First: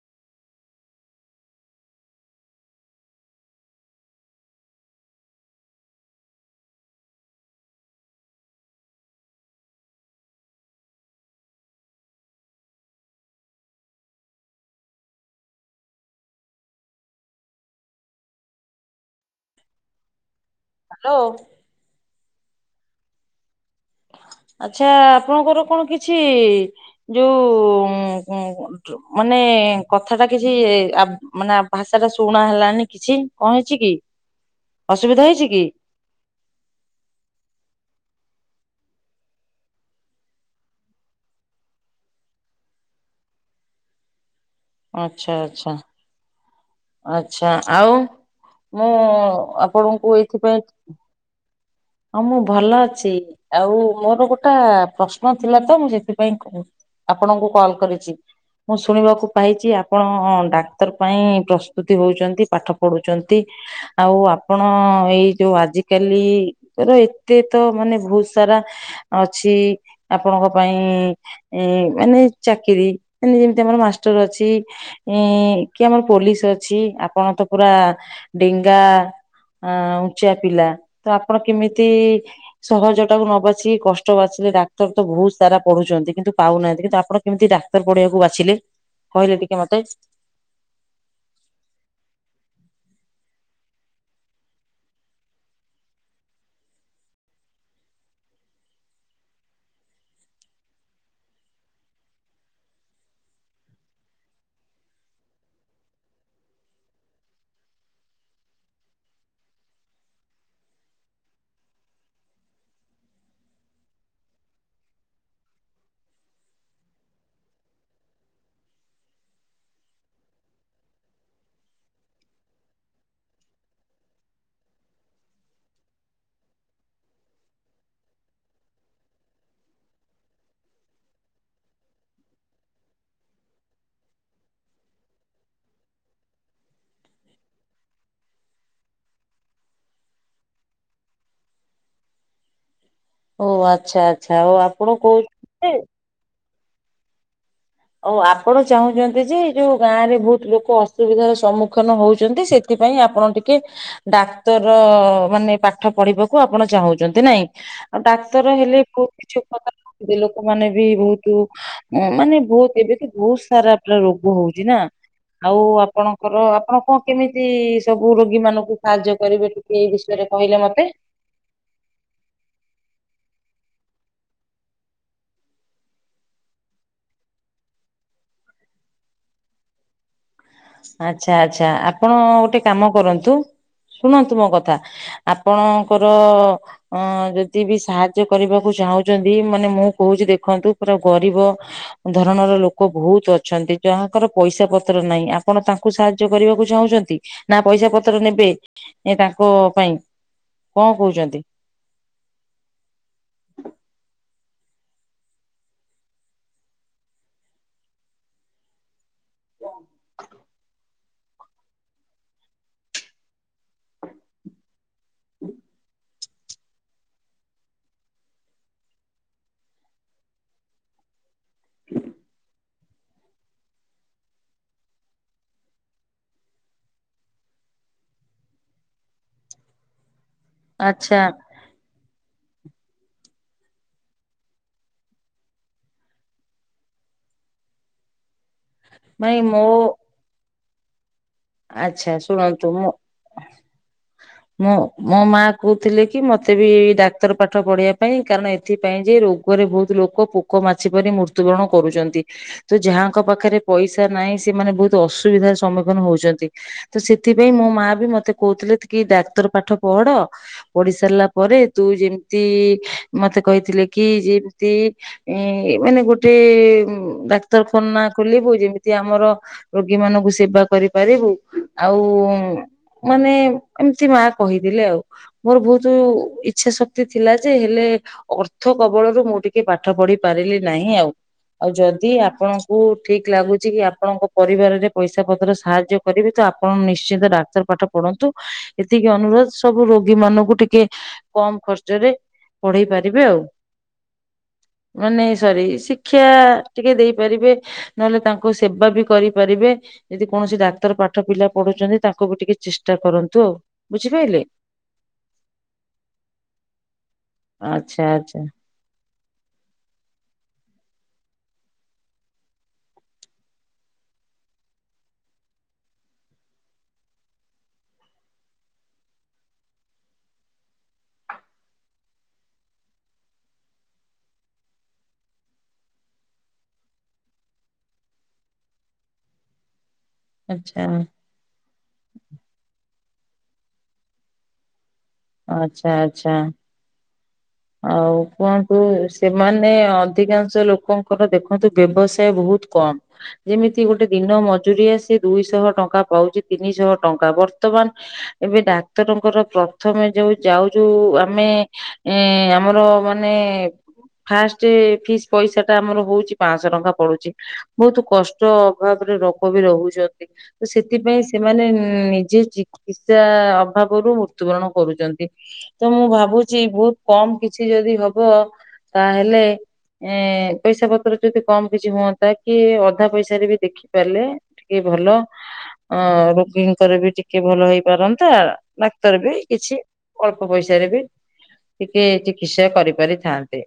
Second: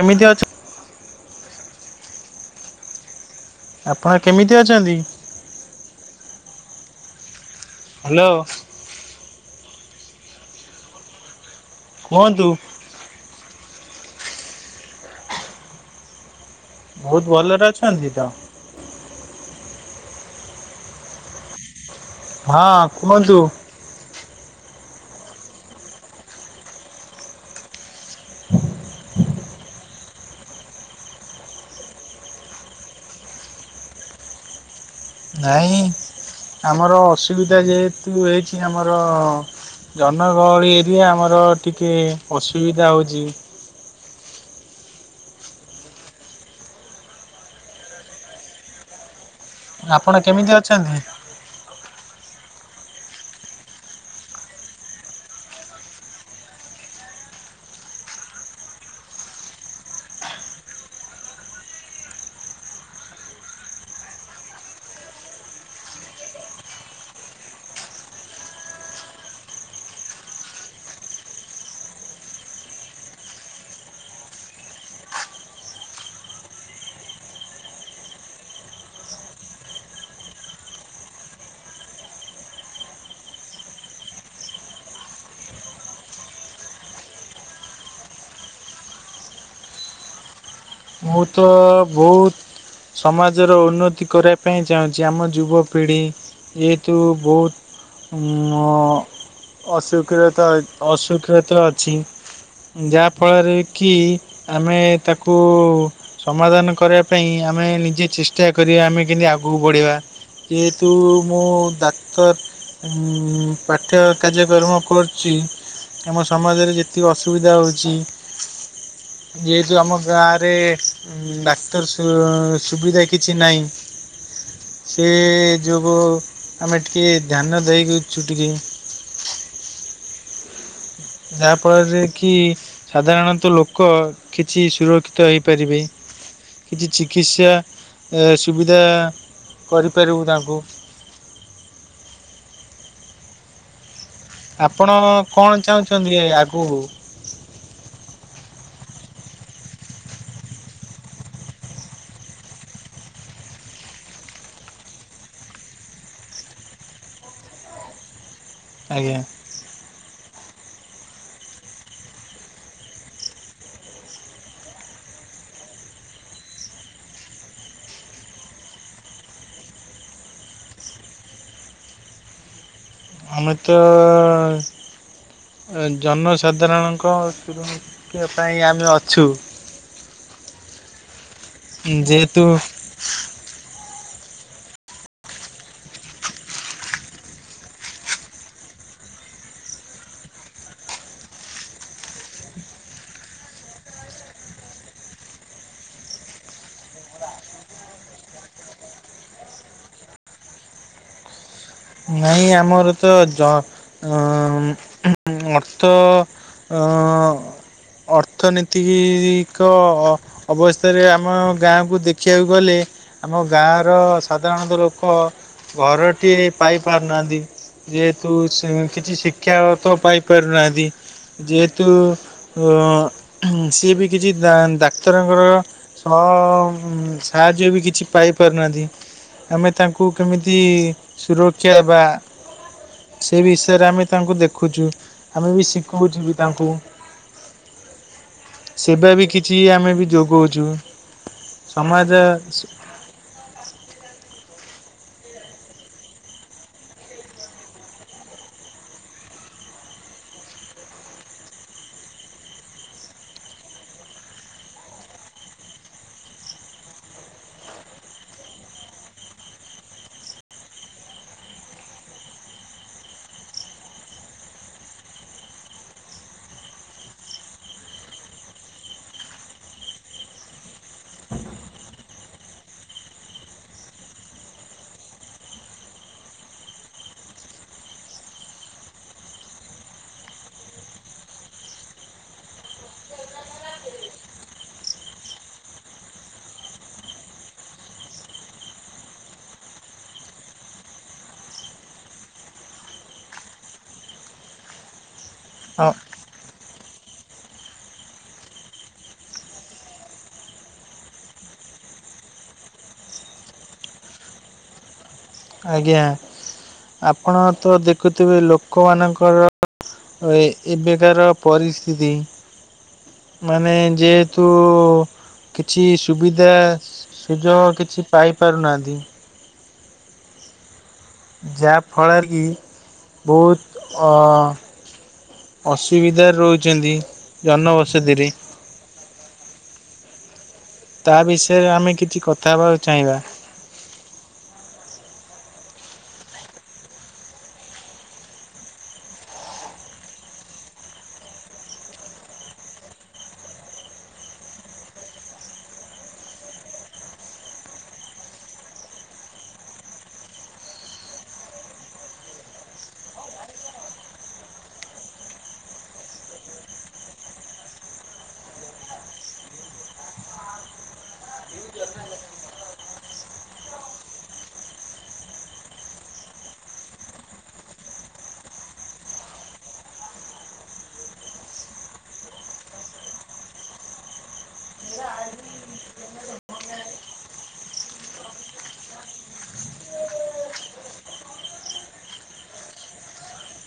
କେମିତି ଅଛ? ଆପଣ କେମିତି ଅଛନ୍ତି? ହାଲୋ। କୁହନ୍ତୁ? ବହୁତ୍ ଭଲରେ ଅଛନ୍ତି ତ? ହାଲୋ? ହଁ କୁହନ୍ତୁ? ଆଚ୍ଛା ଆପଣଙ୍କର କଣ କିଛି ଯୋଉ ମାନେ କଥା ଟା କିଛି ମାନେ ଭାଷା ଟା ଶୁଣା ହେଲାନି କିଛି କଣ ହେଇଚି କି? ଅସୁବିଧା ହେଇଛି କି? ନାଇଁ ଆମର ଅସୁବିଧା ଯେହେତୁ ହେଇଚି ଆମର ଜନଗହଳି ଏରିଆ ଆମର ଟିକିଏ ଅସୁବିଧା ହେଉଚି। ଆଚ୍ଛା ଆଚ୍ଛା। ଆଚ୍ଛା ଆଉ ମୁଁ ଆପଣଙ୍କୁ ଆପଣ ଏଇଥି କେମିତି ପାଇଁ ଅଛନ୍ତି? ହଁ ମୁଁ ଭଲ ଅଛି ଆଉ ମୋର ଗୋଟା ପ୍ରଶ୍ନ ଥିଲା ତ ମୁଁ ସେଥିପାଇଁ କହୁଥିଲି। ଆପଣଙ୍କୁ କଲ୍ କରିଚି। ମୁଁ ଶୁଣିବାକୁ ପାଇଚି ଆପଣ ଡାକ୍ତର ପାଇଁ ପ୍ରସ୍ତୁତି ହଉଚନ୍ତି ପାଠ ପଢୁଚନ୍ତି। ଆଉ ଆପଣ ଏଇ ଯୋଉ ଆଜିିକାଲି ର ଏତେ ତ ମାନେ ବହୁତ୍ ସାରା ଅଛି ଆପଣଙ୍କ ପାଇଁ ଏ ମାନେ ଚାକିରି ମାନେ ଯେମିତି ଆମର ମାଷ୍ଟର ଅଛି। ଏ କି ଆମର ପୋଲିସ ଅଛି ଆପଣ ତ ପୁରା ଡେଙ୍ଗା ଆ ଉଚା ପିଲା। ତ ଆପଣ କେମିତି ସହଜ ଟାକୁ ନ ବାଛି କଷ୍ଟ ବାଚିଲେ ଡାକ୍ତର ତ ବହୁତ୍ ସାରା ପଢୁଛନ୍ତି କିନ୍ତୁ ପାଉନାହାନ୍ତି କିନ୍ତୁ ଆପଣ କେମିତି ଡାକ୍ତର ପଢେଇବାକୁ ବାଛିଲେ କହିଲେ ଟିକେ ମତେ? ମୁଁ ତ ବହୁତ ସମାଜର ଉନ୍ନତି କରିବା ପାଇଁ ଚାହୁଁଛି। ଆମ ଯୁବପିଢ଼ି ଯେହେତୁ ବହୁତ ମ ଅସ୍ୱାକ୍ଷରତା, ଅସ୍ୱାକ୍ଷରତା ଅଛି। ଯାହା ଫଳରେ କି ଆମେ ତାକୁ ସମାଧାନ କରିବା ପାଇଁ ଆମେ ନିଜେ ଚେଷ୍ଟା କରିବା ଆମେ କେମିତି ଆଗକୁ ବଢ଼ିବା। ଯେହେତୁ ମୁଁ ଡାକ୍ତର ଉଁ ପାଠ୍ୟ କାର୍ଯ୍ୟକ୍ରମ କରୁଛି। ଆମ ସମାଜରେ ଯେତିକି ଅସୁବିଧା ହେଉଛି। ଯେହେତୁ ଆମ ଗାଁରେ। ଡାକ୍ତର ସୁ ସୁବିଧା କିଛି ନାହିଁ। ସେ ଯୋଗୁ ଆମେ ଟିକେ ଧ୍ୟାନ ଦେଇ ଦୋଉଛୁ ଟିକେ। ଯାହା ଫଳରେ କି ସାଧାରଣତଃ ଲୋକ କିଛି ସୁରକ୍ଷିତ ହେଇପାରିବେ। କିଛି ଚିକିତ୍ସା ସୁବିଧା କରିପାରିବୁ ତାଙ୍କୁ। ଓ ଆଚ୍ଛା। ଆଚ୍ଛା ଓ ଆପଣ କହୁ କଣ ଚାହୁଁଛନ୍ତି ଆଗକୁ? ଓ ଆପଣ ଚାହୁଁଛନ୍ତି ଯେ ଏ ଯୋଉ ଗାଁ ରେ ବହୁତ ଲୋକ ଅସୁବିଧାର ସମ୍ମୁଖୀନ ହଉଛନ୍ତି ସେ ସେଥିପାଇଁ ଆପଣ ଟିକେ ଡାକ୍ତର ମାନେ ପାଠ ପଢିବାକୁ ଆପଣ ଚାହୁଁଛନ୍ତି ନାଇଁ? ଆଉ ଡାକ୍ତର ହେଲେ ବହତୁ ଆଜ୍ଞା କିଛି ଉପକାର ପାଉଛନ୍ତି। ଲୋକମାନେ ବି ବହୁତ ମାନେ ବହୁତ ଏବେ ତ ବହୁତ ସାରା ପୁରା ରୋଗ ହଉଛି ନା। ଆଉ ଆପଣଙ୍କର ଆପଣ କଣ କେମିତି ସବୁ ରୋଗୀ ମାନଙ୍କୁ ସାହାଯ୍ୟ କରିବେ? ଏଇ ବିଷୟରେ କହିଲେ ମତେ? ଆମେ ତ ଜନସାଧାରଣଙ୍କ ସୁରକ୍ଷା ପାଇଁ ଆମେ ଅଛୁ। ଆଚ୍ଛା ଆଚ୍ଛା, ଆପଣ ଯେହେତୁ ଗୋଟେ କାମ କରନ୍ତୁ ଶୁଣନ୍ତୁ ମୋ କଥା। ଆପଣଙ୍କର ଅ ଯଦି ବି ସାହାଯ୍ୟ କରିବାକୁ ଚାହୁଁଛନ୍ତି ମାନେ ମୁଁ କହୁଛି ଦେଖନ୍ତୁ ପୁରା ଗରିବ ଧରଣର ଲୋକ ବହୁତ ଅଛନ୍ତି ଯାହାଙ୍କର ପଇସା ପତ୍ର ନାହିଁ। ଆପ ଆପଣ ତାଙ୍କୁ ସାହାଯ୍ୟ କରିବାକୁ ଚାହୁଁଛନ୍ତି ନା ପଇସା ପତ୍ର ନେବେ ଏ ତାଙ୍କ ପାଇଁ। କଣ କହୁଛନ୍ତି? ନାଇଁ ଆମର ଜ ଅର୍ଥ ଅ ଅର୍ଥନୀତିକ ଅବସ୍ ଅବସ୍ଥାରେ ଆମ ଗାଁକୁ ଦେଖିବାକୁ ଗଲେ ଆମ ଗାଁର ସାଧାରଣତଃ ଲୋକ ଲୋକ ଘରଟିଏ ପାଇ ପାରୁନାହାନ୍ତି। ଯେହେତୁ ସେ କିଛି ଶିକ୍ଷା ତ ପାଇ ପାରୁନାହାନ୍ତି। ଯେହେତୁ ସିଏ ବି କିଛି ଡା ଡାକ୍ତରଙ୍କର ସାହାଯ୍ୟ ବି କିଛି ପାଇପାରୁନାହାନ୍ତି। ଆମେ ତାଙ୍କୁ କେମିତି ଆଚ୍ଛା ସୁରକ୍ଷା ଦେବା। ସେ ବିଷୟରେ ଆମେ ତାଙ୍କୁ ଦେଖୁଛୁ ଆମେ ବି ଶିଖଉଛୁ ବି ତାଙ୍କୁ। ସେବା ବି ନାଇଁ କିଛି ମୋ ଆମେ ବି ଯୋଗଉଛୁ। ଆଚ୍ଛା ସମାଜ ଶୁଣନ୍ତୁ ମୁଁ ମୋ ମା କହୁଥିଲେ କି ମତେ ବି ଡାକ୍ତର ପାଠ ପଢେଇବା ପାଇଁ। କାରଣ ଏଥିପାଇଁ ଯେ ରୋଗରେ ବହୁତ ଲୋକ ପୋକ ମାଛି ପରି ମୃତ୍ୟୁବରଣ କରୁଛନ୍ତି। ତ ଯାହାଙ୍କ ପାଖରେ ପଇସା ନାହିଁ ସେମାନେ ବହୁତ ଅସୁବିଧାର ସମ୍ମୁଖୀନ ହଉଛନ୍ ତ ସେଥିପାଇଁ ମୋ ମା ବି ମତେ କହୁଥିଲେ କି ଡାକ୍ତର ପାଠ ପଢ। ପଢି ସାରିଲା ପରେ ତୁ ଯେମିତି ମତେ କହିଥିଲେ କି ଯେମିତି ଏ ମାନେ ଗୋଟେ ଡାକ୍ତରଖାନା ଖୋଲିବୁ ଯେମିତି ଆମର ରୋଗୀ ମାନଙ୍କୁ ସେବା କରିପାରିବୁ। ଆଉ ମାନେ ଏମିତି ମା କହିଦେଲେ ଆଉ। ମୋର ବହୁତୁ ଇଚ୍ଛା ଶକ୍ତି ଥିଲା ଯେ ହେଲେ ଅର୍ଥ କବଳରୁ ମୁଁ ଟିକେ ପାଠ ପଢି ପାରିଲି ନାହିଁ ଆଉ। ଆଉ ଯଦି ଆପଣଙ୍କୁ ଠିକ ଲାଗୁଛି କି ଆପଣଙ୍କ ପରିବାରରେ ପଇସା ପତ୍ର ସାହା ର୍ଯ୍ୟ କରିବେ ତ ଆପଣ ନିଶ୍ଚିନ୍ତ ଡାକ୍ତର ପାଠ ପଢନ୍ତୁ। ଏତିକି ଅନୁରୋଧ ସବୁ ରୋଗୀ ମାନଙ୍କୁ ଟିକେ କମ ଖର୍ଚ୍ଚ ରେ ପଢେଇ ପାରିବେ ଆଉ। ମାନେ ସରି ଶିଖି ଅ ଶିକ୍ଷା ଟିକେ ଦେଇପାରିବେ ନହେଲେ ତାଙ୍କୁ ସେବା ବି କରିପାରିବେ ଯଦି କୌଣସି ଡାକ୍ ଧର ପାଠ ପିଲା ପଢୁଛନ୍ତି ତାଙ୍କୁ ବି ଟିକେ ଚେଷ୍ଟା କରନ୍ତୁ। ଆଉ ବୁଝିପାଇଲେ? ଆଜ୍ଞା ଆପଣ ତ ଆଚ୍ଛା ଦେଖୁଥିବେ ଆଚ୍ଛା ଲୋକ୍ କମାନଙ୍କର ଏବେକାର ପରିସ୍ଥିତି। ମାନେ ଯେହେତୁ କିଛି ସୁବିଧା ସୁଯୋଗ କିଛି ପାଇପାରୁନାହାନ୍ତି। ଯାହାଫଳରେ କି ବହୁତ ଅ ଅସୁବିଧାରେ ରହୁଛନ୍ତି ଜନବସତିରେ। ଆଚ୍ଛା। ତା ବିଷୟରେ ଆମେ କିଛି କଥା ହେବାକୁ ଚାହିଁବା। ଆଚ୍ଛା ଆଚ୍ଛା। ହ ଆଉ କୁହନ୍ତୁ ସେମାନେ ଅଧିକାଂଶ ଲୋକଙ୍କର ଦେଖନ୍ତୁ ବ୍ୟବସାୟ ବହୁତ କମ୍। ଯେମିତି ଗୋଟେ ଦିନ ମଜୁରିଆ ସେ ଦୁଇଶହ ଟଙ୍କା ପାଉଛି ତିନିଶହ ଟଙ୍କା। ବର୍ତ୍ତମାନ ଏବେ ଡାକ୍ତରଙ୍କର ପ୍ରଥମେ ଯୋଉ ଯାଉଯୁ ଆମେ ଏ ଆମର ମାନେ ଫାଷ୍ଟ ଫିସ୍ ପଇସା ଟା ଆମର ହଉଛି ପାଞ୍ଚଶହ ଟଙ୍କା ପଡୁଛି। ବହୁତ କଷ୍ଟ ଅଭାବରେ ଲୋକ ବି ରହୁଛନ୍ତି। ତ ସେଥିପାଇଁ ସେମାନେ ନିଜେ ଚିକିତ୍ସା ଅଭାବରୁ ମୃତ୍ୟୁବରଣ କରୁଚନ୍ତି। ତ ମୁଁ ଭାବୁଛି ବହୁତ କମ୍ କିଛି ଯଦି ହବ ତାହେଲେ ଏ ପଇସା ପତ୍ର ଯଦି କମ୍ କିଛି ହୁଅନ୍ତା କି ଅଧା ପଇସାରେ ବି ଦେଖି ପାରିଲେ ଟିକେ ଭଲ ଅ ରୋଗୀଙ୍କର ବି ଟିକେ ଭଲ ହେଇପାରନ୍ତା। ଡାକ୍ତର ବି କିଛି ଅଳ୍ପ ପଇସାରେ ବି ଟିକେ ଚିକିତ୍ସା କରିପାରିଥାନ୍ତେ।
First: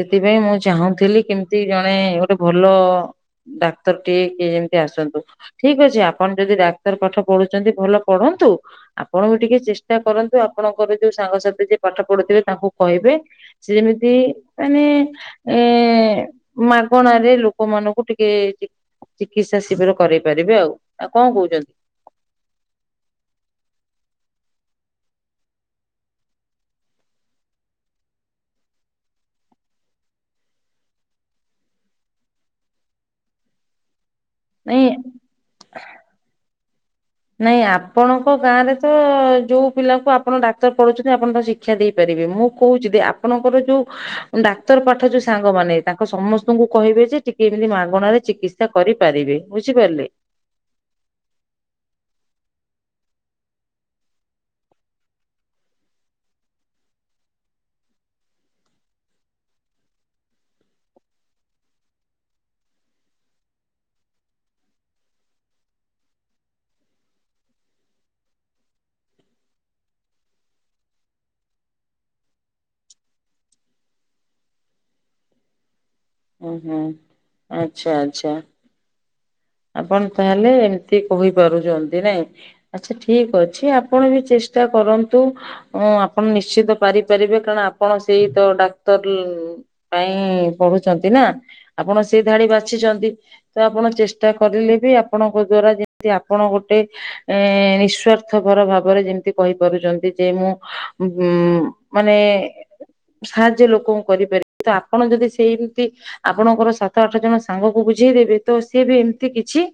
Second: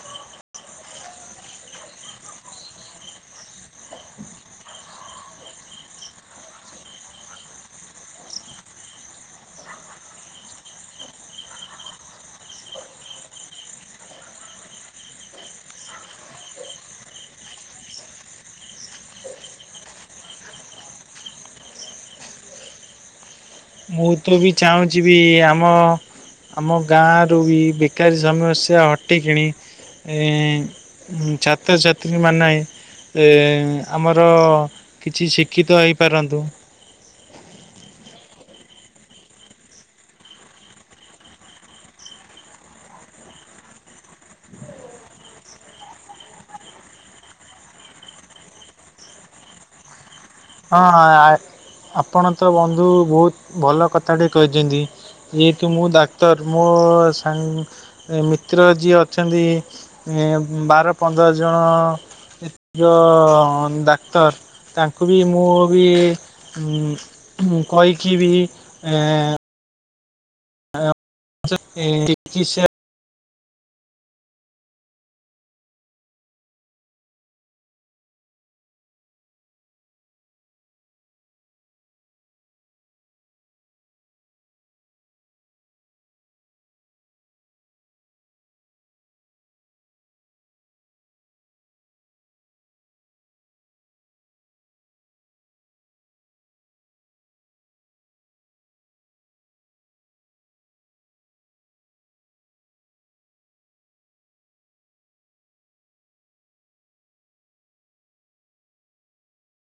ସେଥିପାଇଁ ମୁଁ ଚାହୁଁଥିଲି କେମତି ଜଣେ ଗୋଟେ ଭଲ ଡାକ୍ତର ଟିଏ କିଏ ଯେମିତି ଆସନ୍ତୁ? ଠିକ୍ ଅଛି ଆପଣ ଯଦି ଡାକ୍ତର ପାଠ ପଢୁଛନ୍ତି ଭଲ ପଢନ୍ତୁ। ଆପଣବି ଟିକେ ଚେଷ୍ଟ୍ ଟା କରନ୍ତୁ। ଆପଣଙ୍କର ଯୋଉ ସାଙ୍ଗସାଥି ଯିଏ ପାଠ ପଢୁଥିବେ ତାଙ୍କୁ କହିବେ ସେ ଯେମିତି ମାନେ ଏ ମାଗଣାରେ ଲୋକମାନଙ୍କୁ ଟିକେ ଚିକ୍ ଚିକିତ୍ସା ଶିବିର କରାଇ ପାରିବେ ଆଉ ଆଉ କଣ କହୁଛନ୍ତି? ମୁଁ ତ ବି ଚାହୁଁଛି ବି ଆମ ଆମ ଗାଁ ରୁ ବି ବେକାରୀ ସମସ୍ୟା ହଟିକିଣି ଏଁ ଛାତ୍ରଛାତ୍ରୀମାନେ ଏ ଆମର ନାଇଁ କିଛି ଶିକ୍ଷିତ ହେଇପାରନ୍ତୁ। ନାଇଁ ଆପଣଙ୍କ ଗାଁ ରେ ତ ଯୋଉ ପିଲାକୁ ଆପଣ ଡାକ୍ତର ପଢୁଛନ୍ତି ଆପଣ ତ ଶିକ୍ କ୍ଷା ଦେଇପାରିବେ ମୁଁ କହୁଛି ଯଦି ଆପଣଙ୍କର ଯୋଉ ଡାକ୍ତର ପାଠ ଯୋଉ ସାଙ୍ଗମାନେ ତାଙ୍କ ସମସ୍ତଙ୍କୁ କହିବେ ଯେ ଟିକେ ଏମିତି ମାଗଣାରେ ଚିକି କରିପାରିବେ ବୁଝିପାରିଲେ? ହଁ ଆ ଆପଣ ତ ବନ୍ଧୁ ବହୁତ ଭଲ କଥାଟେ କହିଛନ୍ତି। ଯେହେତୁ ମୁଁ ଡାକ୍ତର ମୋ ସାଙ୍ଗ ମିତ୍ର ଯିଏ ଅଛନ୍ତି। ଏ ବାର ପନ୍ଦର ଜଣ ଯେ ଯୋଉ ଡାକ୍ତର ତାଙ୍କୁ ବି ମୁଁ ବି କହିକି ବି ଏ ସେ [inaudible] ହୁଁ ହୁଁ ଆଚ୍ଛା ଆଚ୍ଛା। ଆପଣ ତାହେଲେ ଏମିତି କହିପାରୁଛନ୍ତି ନାଇଁ? ଆଚ୍ଛା ଠିକ୍ ଅଛି ଆପଣ ବି ଚେଷ୍ଟା କରନ୍ତୁ। ହଁ ଆପଣ ନିଶ୍ଚିତ ପାରିପାରିବେ କାରଣ ଆପଣ ସେଇ ତ ଡାକ୍ତର ଲ୍ ପାଇଁ ପଢୁଛନ୍ତି ନା ଆପଣ ସେଇ ଧାଡି ବାଛିଛନ୍ତି ତ ଆପଣ ଚେଷ୍ ଚା କରିଲେ ବି ଆପଣଙ୍କ ଦ୍ଵାରା ଯେମତି ଆପଣ ଗୋଟେ ଏ ନିଃସ୍ଵାର୍ଥ ପର ଭାବରେ ଯେମିତି କହିପାରୁଛନ୍ତି ଯେ ମୁଁ ଉ ମାନେ ସାହାଯ୍ୟ ଲୋକଙ୍କୁ କରିପାରିବେ ତ ଆପଣ ଯଦି ସେମିତି ଆପଣଙ୍କର ସାତ ଆଠ ଜଣ ସାଙ୍ଗକୁ ବୁଝେଇଦେବେ ତ ସିଏ ବି ଏମିତି କିଛି